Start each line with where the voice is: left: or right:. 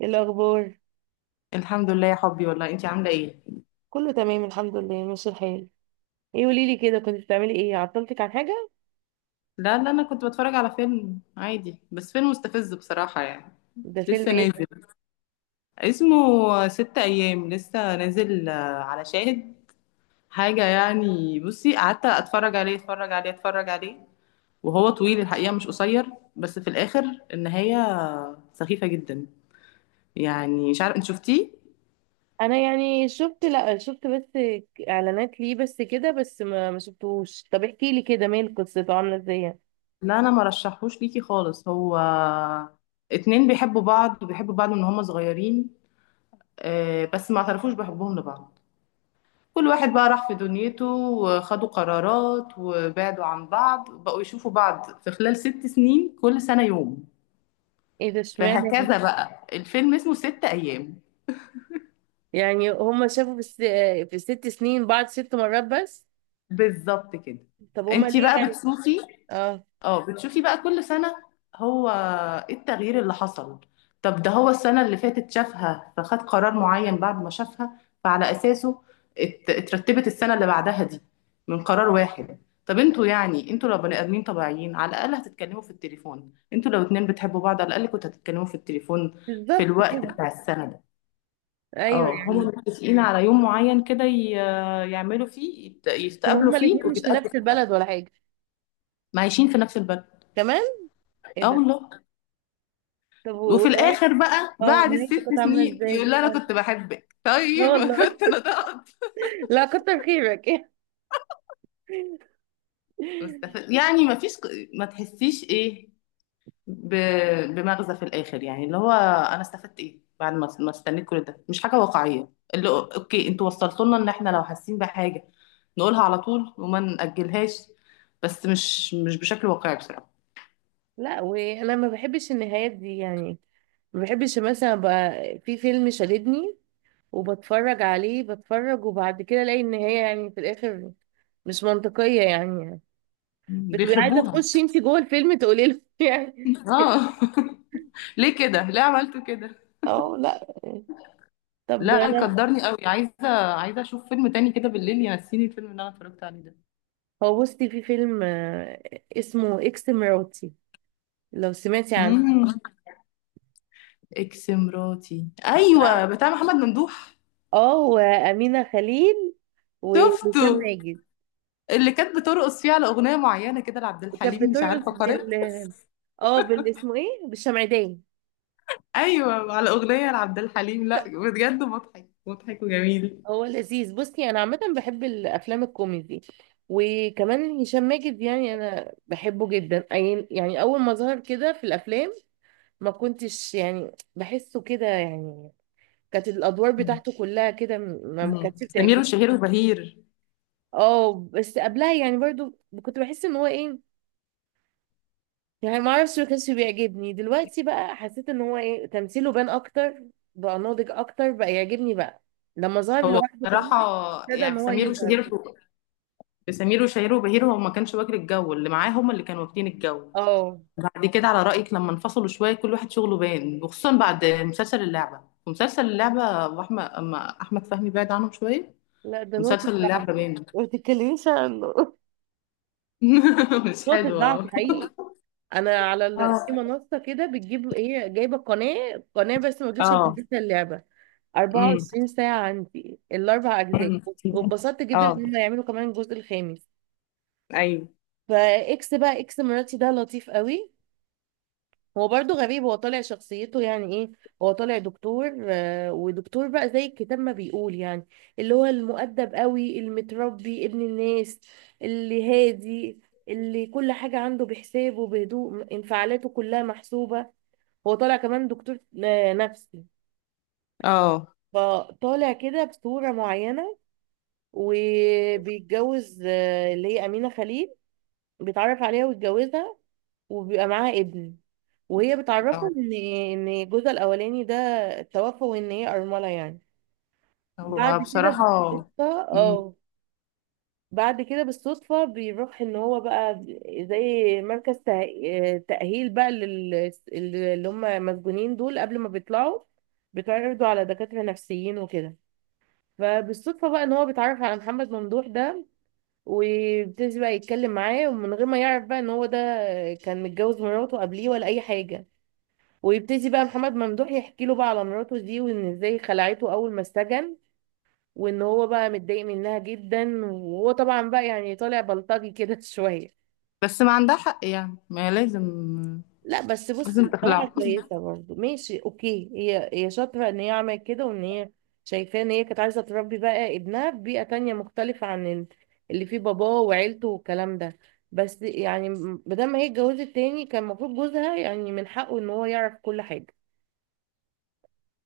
right: إيه الاخبار؟
left: الحمد لله يا حبي، والله انتي عامله ايه؟
right: كله تمام الحمد لله ماشي الحال. ايه، قولي لي كده، كنت بتعملي ايه؟ عطلتك عن حاجه؟
left: لا، لا، انا كنت بتفرج على فيلم عادي، بس فيلم مستفز بصراحه يعني.
right: ده فيلم
left: لسه
right: ايه ده؟
left: نازل اسمه 6 ايام. لسه نازل آه، على شاهد. حاجه يعني، بصي قعدت اتفرج عليه اتفرج عليه اتفرج عليه، وهو طويل الحقيقه، مش قصير، بس في الاخر النهايه سخيفه جدا. يعني مش عارف انت شفتيه؟
right: انا يعني شفت، لا شفت بس اعلانات ليه بس كده، بس ما شفتهوش. طب احكي لي كده، مال قصته، عامله ازاي يعني؟
left: لا، انا ما رشحهوش ليكي خالص، هو اتنين بيحبوا بعض وبيحبوا بعض من هما صغيرين، بس ما اعترفوش بحبهم لبعض. كل واحد بقى راح في دنيته، وخدوا قرارات وبعدوا عن بعض، بقوا يشوفوا بعض في خلال 6 سنين، كل سنة يوم.
right: ايه ده اشمعنى؟
left: فهكذا بقى، الفيلم اسمه 6 أيام.
right: يعني هما شافوا في في الست سنين بعض ست مرات بس؟
left: بالظبط كده.
right: طب هما
left: انتي
right: ليه
left: بقى
right: يعني؟
left: بتشوفي.
right: اه،
left: اه، بتشوفي بقى كل سنة. هو ايه التغيير اللي حصل؟ طب، ده هو السنة اللي فاتت شافها، فخد قرار معين بعد ما شافها، فعلى أساسه اترتبت السنة اللي بعدها دي من قرار واحد. طب انتوا، يعني انتوا لو بني آدمين طبيعيين على الأقل هتتكلموا في التليفون، انتوا لو اتنين بتحبوا بعض على الأقل كنتوا هتتكلموا في التليفون في
right: بالظبط كده.
left: الوقت بتاع السنة ده.
right: ايوه
left: اه، هما
right: يعني.
left: متفقين على يوم معين كده، يعملوا فيه
right: كان
left: يتقابلوا
right: هما
left: فيه
right: الاتنين مش في نفس
left: وبيتقابلوا فيه.
right: البلد ولا حاجه؟
left: معايشين في نفس البلد.
right: كمان؟ ايه
left: اه
right: ده.
left: والله.
right: طب
left: وفي
right: ونهاية؟
left: الاخر بقى
right: اه،
left: بعد
right: نهايته
left: الست
right: كانت عامله
left: سنين يقول
right: ازاي؟
left: لي انا
right: اه،
left: كنت بحبك،
right: لا
left: طيب
right: والله.
left: كنت انا ضغط.
right: لا كتر خيرك.
left: مستفز يعني، ما فيش، ما تحسيش ايه، ب... بمغزى في الاخر، يعني اللي هو انا استفدت ايه بعد ما استنيت كل ده، مش حاجه واقعيه. اللي هو اوكي، انتوا وصلتوا لنا ان احنا لو حاسين بحاجه نقولها على طول وما نأجلهاش، بس مش بشكل واقعي بصراحه.
right: لا وانا ما بحبش النهايات دي يعني. ما بحبش مثلا بقى، في فيلم شددني وبتفرج عليه بتفرج، وبعد كده الاقي النهاية يعني في الاخر مش منطقية يعني. بتبقي عايزة
left: بيخربوها.
right: تخشي انت جوه الفيلم تقولي له يعني.
left: اه، ليه كده، ليه عملتوا كده؟
right: اه لا. طب
left: لا،
right: انا،
left: كدرني قوي، عايزه عايزه اشوف فيلم تاني كده بالليل ينسيني الفيلم اللي انا اتفرجت عليه ده.
right: هو بصي في فيلم اسمه اكس مراتي، لو سمعتي عنه.
left: امم. اكس مراتي ايوه،
right: بتاع-
left: بتاع محمد ممدوح.
right: اه، وامينة خليل وهشام
left: شفته.
right: ماجد.
left: اللي كانت بترقص فيه على اغنيه معينه كده لعبد
right: وكانت
left: الحليم، مش
right: بترقص
left: عارفه قريت.
right: بال، اه بال اسمه ايه، بالشمعدان.
left: ايوه، على اغنيه لعبد الحليم. لا بجد مضحك مضحك وجميل.
right: هو لذيذ، بصي انا عامه بحب الافلام الكوميدي. وكمان هشام ماجد يعني انا بحبه جدا. يعني اول ما ظهر كده في الافلام ما كنتش يعني بحسه كده يعني، كانت الادوار بتاعته كلها كده ما
left: مم.
right: كانتش
left: سمير
right: بتعجبني.
left: وشهير وبهير.
right: اه بس قبلها يعني برضو كنت بحس ان هو ايه، يعني ما اعرفش ما كانش بيعجبني. دلوقتي بقى حسيت ان هو ايه، تمثيله بان اكتر، بقى ناضج اكتر، بقى يعجبني بقى لما ظهر
left: هو
right: لوحده كمان،
left: بصراحه
right: ابتدى ان
left: يعني،
right: هو يظهر كده.
left: في سمير وشهير وبهير هو ما كانش واكل الجو اللي معاه، هم اللي كانوا واكلين الجو.
right: اه
left: بعد كده على رأيك، لما انفصلوا شوية كل واحد شغله بان، وخصوصا بعد مسلسل اللعبة. ومسلسل اللعبة أبو أحمد، أما أحمد فهمي بعد عنهم شوية.
right: لا، ده نقطة
left: مسلسل اللعبة
right: ضعفي،
left: بان.
right: ما تتكلميش عنه.
left: مش
right: نقطة
left: حلو.
right: ضعفي
left: اه.
right: حقيقي. انا على في منصة كده بتجيب ايه، جايبة قناة قناة، بس ما تقولش، انا
left: اه.
right: نزلت اللعبة
left: امم.
right: 24 ساعة، عندي الاربع اجزاء.
left: أمم.
right: واتبسطت جدا ان
left: اه.
right: هم يعملوا كمان الجزء الخامس.
left: ايوه.
right: فاكس بقى اكس مراتي ده لطيف قوي. هو برضو غريب، هو طالع شخصيته يعني ايه، هو طالع دكتور ودكتور بقى زي الكتاب ما بيقول يعني، اللي هو المؤدب قوي، المتربي، ابن الناس، اللي هادي، اللي كل حاجة عنده بحسابه، بهدوء، انفعالاته كلها محسوبة. هو طالع كمان دكتور نفسي،
left: اه.
right: فطالع كده بصورة معينة. وبيتجوز اللي هي أمينة خليل، بيتعرف عليها ويتجوزها، وبيبقى معاها ابن. وهي
left: اه.
right: بتعرفه ان جوزها الاولاني ده توفى، وان هي ارمله يعني. بعد
left: هو
right: كده
left: بصراحة،
right: بالصدفه،
left: امم
right: اه بعد كده بالصدفه بيروح ان هو بقى زي مركز تاهيل بقى لل، اللي هم مسجونين دول قبل ما بيطلعوا بيتعرضوا على دكاتره نفسيين وكده. فبالصدفه بقى ان هو بيتعرف على محمد ممدوح ده، وبيبتدي بقى يتكلم معاه، ومن غير ما يعرف بقى ان هو ده كان متجوز مراته قبليه ولا اي حاجه. ويبتدي بقى محمد ممدوح يحكي له بقى على مراته دي، وان ازاي خلعته اول ما اتسجن، وان هو بقى متضايق منها جدا. وهو طبعا بقى يعني طالع بلطجي كده شويه.
left: بس ما عندها حق يعني، ما هي لازم،
right: لا بس
left: لازم
right: بصي بصراحه
left: تخلعه.
right: كويسه برضه، ماشي اوكي، هي شاطره ان هي عملت كده، وان هي شايفاه ان هي كانت عايزه تربي بقى ابنها في بيئه تانية مختلفه عن اللي فيه باباه وعيلته والكلام ده. بس يعني، بدل ما هي اتجوزت تاني كان المفروض جوزها يعني من حقه ان هو يعرف كل حاجه.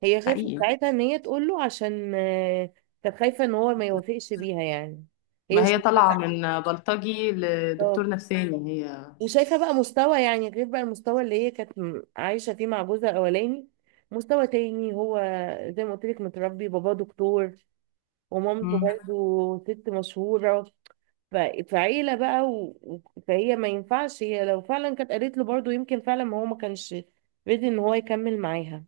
right: هي خافت
left: حقيقي.
right: ساعتها ان هي تقول له عشان كانت خايفه ان هو ما يوافقش بيها يعني. هي
left: ما هي طالعة
right: شايفاه
left: من بلطجي لدكتور
right: خلاص.
left: نفساني هي.
right: وشايفه بقى مستوى يعني، غير بقى المستوى اللي هي كانت عايشه فيه مع جوزها الاولاني، مستوى تاني هو، زي ما قلت لك متربي، باباه دكتور ومامته
left: مم.
right: برضو ست مشهوره. ف- فعيله بقى فهي ما ينفعش، هي لو فعلا كانت قالت له برضو يمكن فعلا ما هو ما كانش ريدي ان هو يكمل معاها.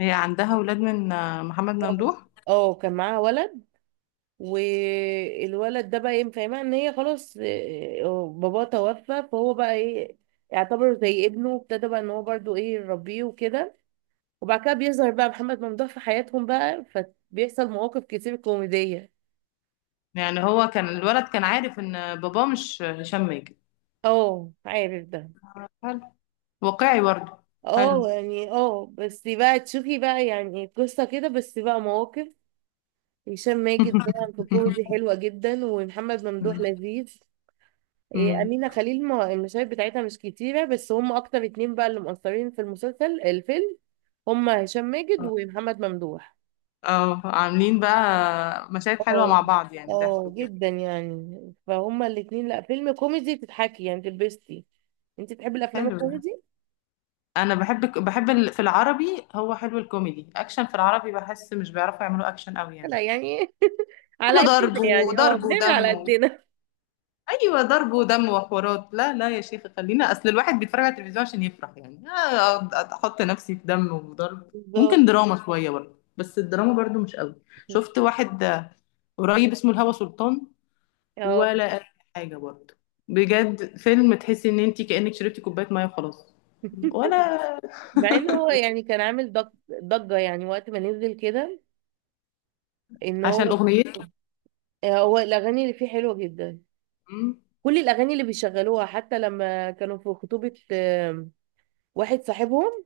left: هي عندها ولاد من محمد
right: اه
left: ممدوح؟
right: كان معاها ولد. والولد ده بقى ايه، فاهمها ان هي خلاص باباه توفى. فهو بقى ايه، يعتبر زي ابنه، وابتدى بقى ان هو برضو ايه يربيه وكده. وبعد كده بيظهر بقى محمد ممدوح في حياتهم بقى، فبيحصل مواقف كتير كوميدية.
left: يعني هو كان الولد كان عارف ان باباه مش هشام ماجد؟
right: اه عارف ده.
left: حلو. واقعي برضه. حلو.
right: اه يعني، اه بس بقى تشوفي بقى، يعني قصة كده بس بقى مواقف. هشام ماجد طبعا في الكوميدي حلوة جدا، ومحمد ممدوح لذيذ. إيه،
left: أمم.
right: أمينة خليل ما المشاهد بتاعتها مش كتيرة، بس هم أكتر اتنين بقى اللي مؤثرين في المسلسل الفيلم هم هشام ماجد ومحمد ممدوح.
left: اه، عاملين بقى مشاهد حلوة
right: اه،
left: مع بعض، يعني ضحك
right: اه
left: وكده.
right: جدا يعني. فهم الاتنين لا فيلم كوميدي تتحكي يعني تلبستي. انت تحبي الأفلام
left: حلو ده.
right: الكوميدي؟
left: انا بحب في العربي، هو حلو الكوميدي اكشن، في العربي بحس مش بيعرفوا يعملوا اكشن قوي يعني.
right: لا يعني على
left: كله ضرب
right: قدنا يعني، اه
left: وضرب
right: بنعمل على
left: ودم.
right: قدنا.
left: ايوه، ضرب ودم وحوارات. لا لا يا شيخ، خلينا، اصل الواحد بيتفرج على التلفزيون عشان يفرح، يعني أقعد احط نفسي في دم وضرب؟ ممكن
right: بالظبط.
left: دراما شويه برضه، بس الدراما برضه مش قوي. شفت واحد قريب اسمه الهوى سلطان،
right: اه،
left: ولا اي حاجه برضه. بجد فيلم تحسي ان انت كانك شربتي كوبايه ميه وخلاص، ولا.
right: مع ان هو يعني كان عامل ضجة يعني وقت ما نزل كده، ان
left: عشان
right: هو
left: اغنيته.
right: هو الأغاني اللي فيه حلوة جدا.
left: أمم.
right: كل الاغاني اللي بيشغلوها، حتى لما كانوا في خطوبة واحد صاحبهم،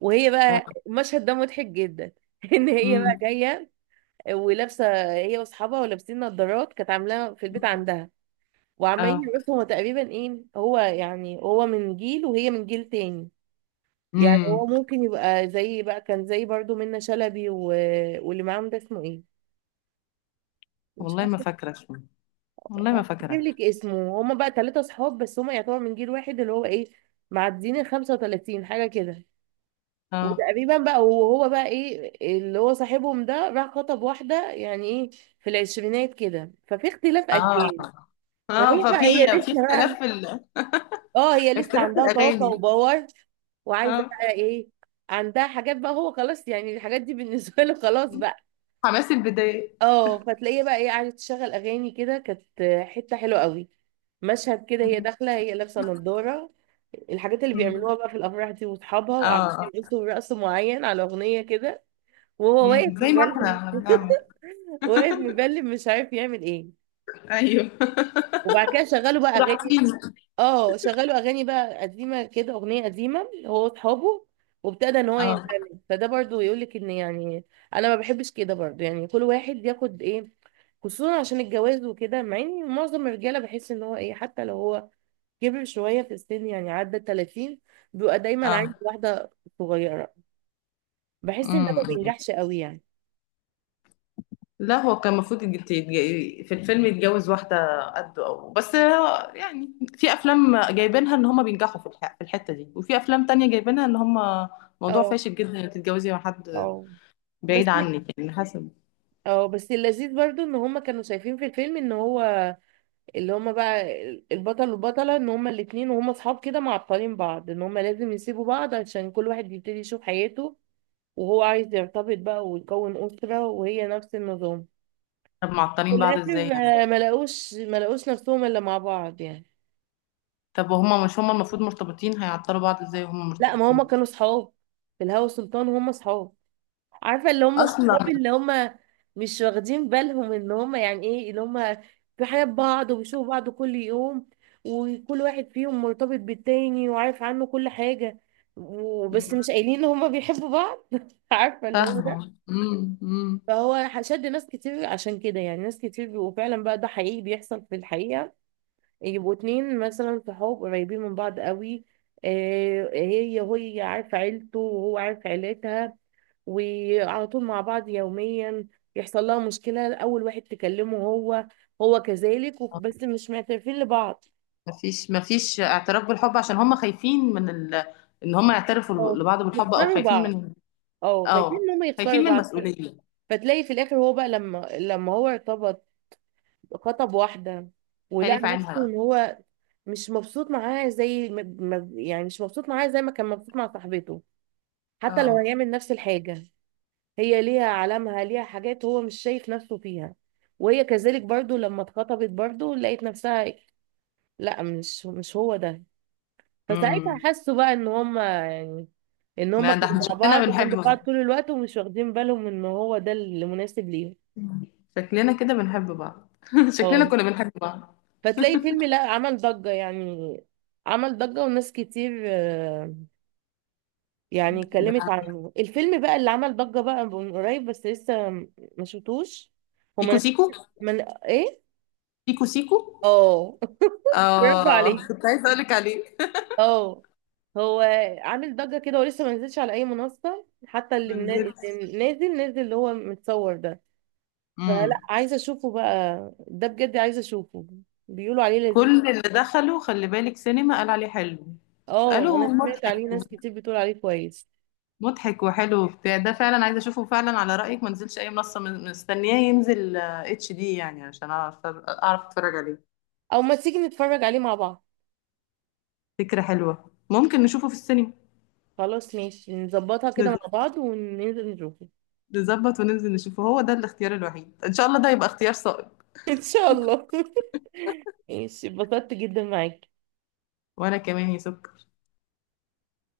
right: وهي
left: اه.
right: بقى المشهد ده مضحك جدا، ان هي بقى
left: أمم.
right: جايه ولابسه، هي واصحابها ولابسين نظارات كانت عاملاها في البيت عندها، وعمالين
left: اه.
right: يرقصوا. هما تقريبا ايه، هو يعني هو من جيل وهي من جيل تاني. يعني هو
left: أمم.
right: ممكن يبقى زي بقى، كان زي برضو منة شلبي واللي معاهم ده اسمه ايه، مش
left: والله ما
right: عارفه،
left: فاكره اسمه، والله ما
right: اجيب
left: فاكره.
right: لك اسمه. هما بقى ثلاثة صحاب، بس هما يعتبر من جيل واحد، اللي هو ايه، معديين ال 35 حاجة كده
left: اه.
right: وتقريبا بقى. وهو بقى ايه اللي هو صاحبهم ده، راح خطب واحدة يعني ايه في العشرينات كده، ففي اختلاف
left: اه.
right: اجيال.
left: اه.
right: فهي بقى،
left: ففي
right: هي
left: في
right: لسه
left: اختلاف
right: بقى،
left: في ال...
right: اه هي لسه
left: اختلاف في
right: عندها طاقة
left: الاغاني.
right: وباور، وعايزة
left: اه،
right: بقى ايه، عندها حاجات بقى، هو خلاص يعني الحاجات دي بالنسبة له خلاص بقى.
left: حماس البداية.
right: اه فتلاقيها بقى ايه، قعدت تشغل اغاني كده، كانت حته حلوه قوي. مشهد كده هي داخله، هي لابسه نظاره، الحاجات اللي
left: مم.
right: بيعملوها بقى في الافراح دي، واصحابها وقعدوا
left: اه.
right: يرقصوا رقص معين على اغنيه كده، وهو واقف
left: مم. زي ما
right: مبلم
left: احنا بنعمل.
right: واقف مبلم مش عارف يعمل ايه.
left: ايوه.
right: وبعد كده شغلوا بقى اغاني،
left: راحتين.
right: اه شغلوا اغاني بقى قديمه كده، اغنيه قديمه، هو واصحابه، وابتدى ان هو
left: اه.
right: يندمج. فده برضو يقول لك ان يعني، انا ما بحبش كده برضو يعني كل واحد ياخد ايه، خصوصا عشان الجواز وكده. مع ان معظم الرجاله بحس ان هو ايه، حتى لو هو كبر شويه في السن يعني عدى 30 بيبقى دايما عايز
left: اه.
right: واحده صغيره. بحس ان ده ما
left: مم.
right: بينجحش قوي يعني.
left: لا، هو كان المفروض في الفيلم يتجوز واحدة قده أو، بس هو يعني، في أفلام جايبينها إن هما بينجحوا في الحتة دي، وفي أفلام تانية جايبينها إن هما موضوع
right: اه،
left: فاشل جدا إنك تتجوزي مع حد
right: اه بس،
left: بعيد عنك يعني، حسب.
right: اه بس اللذيذ برضو ان هما كانوا شايفين في الفيلم ان هو، اللي هما بقى البطل والبطلة، ان هما الاتنين وهما صحاب كده معطلين بعض، ان هما لازم يسيبوا بعض عشان كل واحد يبتدي يشوف حياته. وهو عايز يرتبط بقى ويكون أسرة، وهي نفس النظام.
left: طب
right: في
left: معطلين بعض
right: الآخر
left: إزاي يعني؟
right: ما لقوش، ما لقوش نفسهم إلا مع بعض يعني.
left: طب وهما مش، هما المفروض مرتبطين، هيعطلوا بعض ازاي وهما
right: لا ما هما
left: مرتبطين
right: كانوا صحاب، في الهوى سلطان هما صحاب، عارفه اللي هم
left: اصلا؟
right: صحابي اللي هم مش واخدين بالهم ان هم يعني ايه، اللي هم في حياة بعض وبيشوفوا بعض كل يوم، وكل واحد فيهم مرتبط بالتاني وعارف عنه كل حاجة، وبس مش
left: مم.
right: قايلين ان هم بيحبوا بعض عارفه اللي هو ده.
left: فاهمة. مم. مم.
right: فهو شد ناس كتير عشان كده يعني، ناس كتير. وفعلا بقى ده حقيقي بيحصل في الحقيقة، يبقوا اتنين مثلا صحاب قريبين من بعض قوي، هي عارفة عيلته وهو عارف عيلتها، وعلى طول مع بعض يوميا، يحصل لها مشكلة أول واحد تكلمه هو، هو كذلك، بس مش معترفين لبعض.
left: مفيش اعتراف بالحب عشان هما خايفين من ال... ان هما يعترفوا
right: اه،
left: لبعض بالحب، او
right: يخسروا
left: خايفين
right: بعض،
left: من،
right: اه خايفين
left: اه،
right: ان هم يخسروا
left: خايفين من
right: بعض.
left: مسؤولية،
right: فتلاقي في الاخر هو بقى، لما هو ارتبط، خطب واحدة، ولقى
left: خايف
right: نفسه
left: عنها
right: ان
left: بقى.
right: هو مش مبسوط معاها زي ما يعني مش مبسوط معاها زي ما كان مبسوط مع صاحبته، حتى لو
left: اه.
right: هيعمل نفس الحاجة. هي ليها علامها، ليها حاجات هو مش شايف نفسه فيها. وهي كذلك برضو، لما اتخطبت برضو لقيت نفسها لا مش هو ده. فساعتها
left: امم.
right: حسوا بقى ان هما يعني، ان هما
left: لا ده
right: كانوا
left: احنا
right: مع
left: شكلنا
right: بعض جنب
left: بنحب بعض،
right: بعض طول الوقت ومش واخدين بالهم ان هو ده اللي مناسب ليهم.
left: شكلنا كده بنحب بعض، شكلنا
right: اه،
left: كنا بنحب بعض.
right: فتلاقي فيلم لا عمل ضجة يعني، عمل ضجة وناس كتير يعني اتكلمت
left: ده
right: عنه. الفيلم بقى اللي عمل ضجة بقى من قريب بس لسه ما شفتوش،
left: سيكو
right: هما
left: سيكو.
right: من ايه؟
left: سيكو سيكو.
right: اه برافو
left: اه،
right: عليك.
left: كنت عايزه اقول لك عليه.
right: اه، هو عامل ضجة كده ولسه ما نزلش على اي منصة، حتى اللي,
left: ما
right: اللي نازل نازل اللي هو متصور ده. فلا
left: نزلت.
right: عايزة اشوفه بقى، ده بجد عايزة اشوفه، بيقولوا عليه لذيذ.
left: كل اللي دخلوا خلي بالك سينما قال عليه حلو،
right: اه
left: قالوا
right: انا سمعت
left: مضحك
right: عليه ناس كتير بتقول عليه كويس.
left: مضحك وحلو وبتاع ده، فعلا عايزه اشوفه، فعلا على رايك ما نزلش اي منصه، مستنياه ينزل HD يعني عشان اعرف اتفرج عليه.
right: او ما تيجي نتفرج عليه مع بعض؟
left: فكره حلوه، ممكن نشوفه في السينما.
right: خلاص ماشي نظبطها كده مع
left: نز-
right: بعض وننزل نشوفه.
left: نظبط وننزل نشوفه، هو ده الاختيار الوحيد، ان شاء الله ده يبقى اختيار صائب.
right: ان شاء الله. ماشي، اتبسطت جدا معاكي.
left: وانا كمان يا سكر.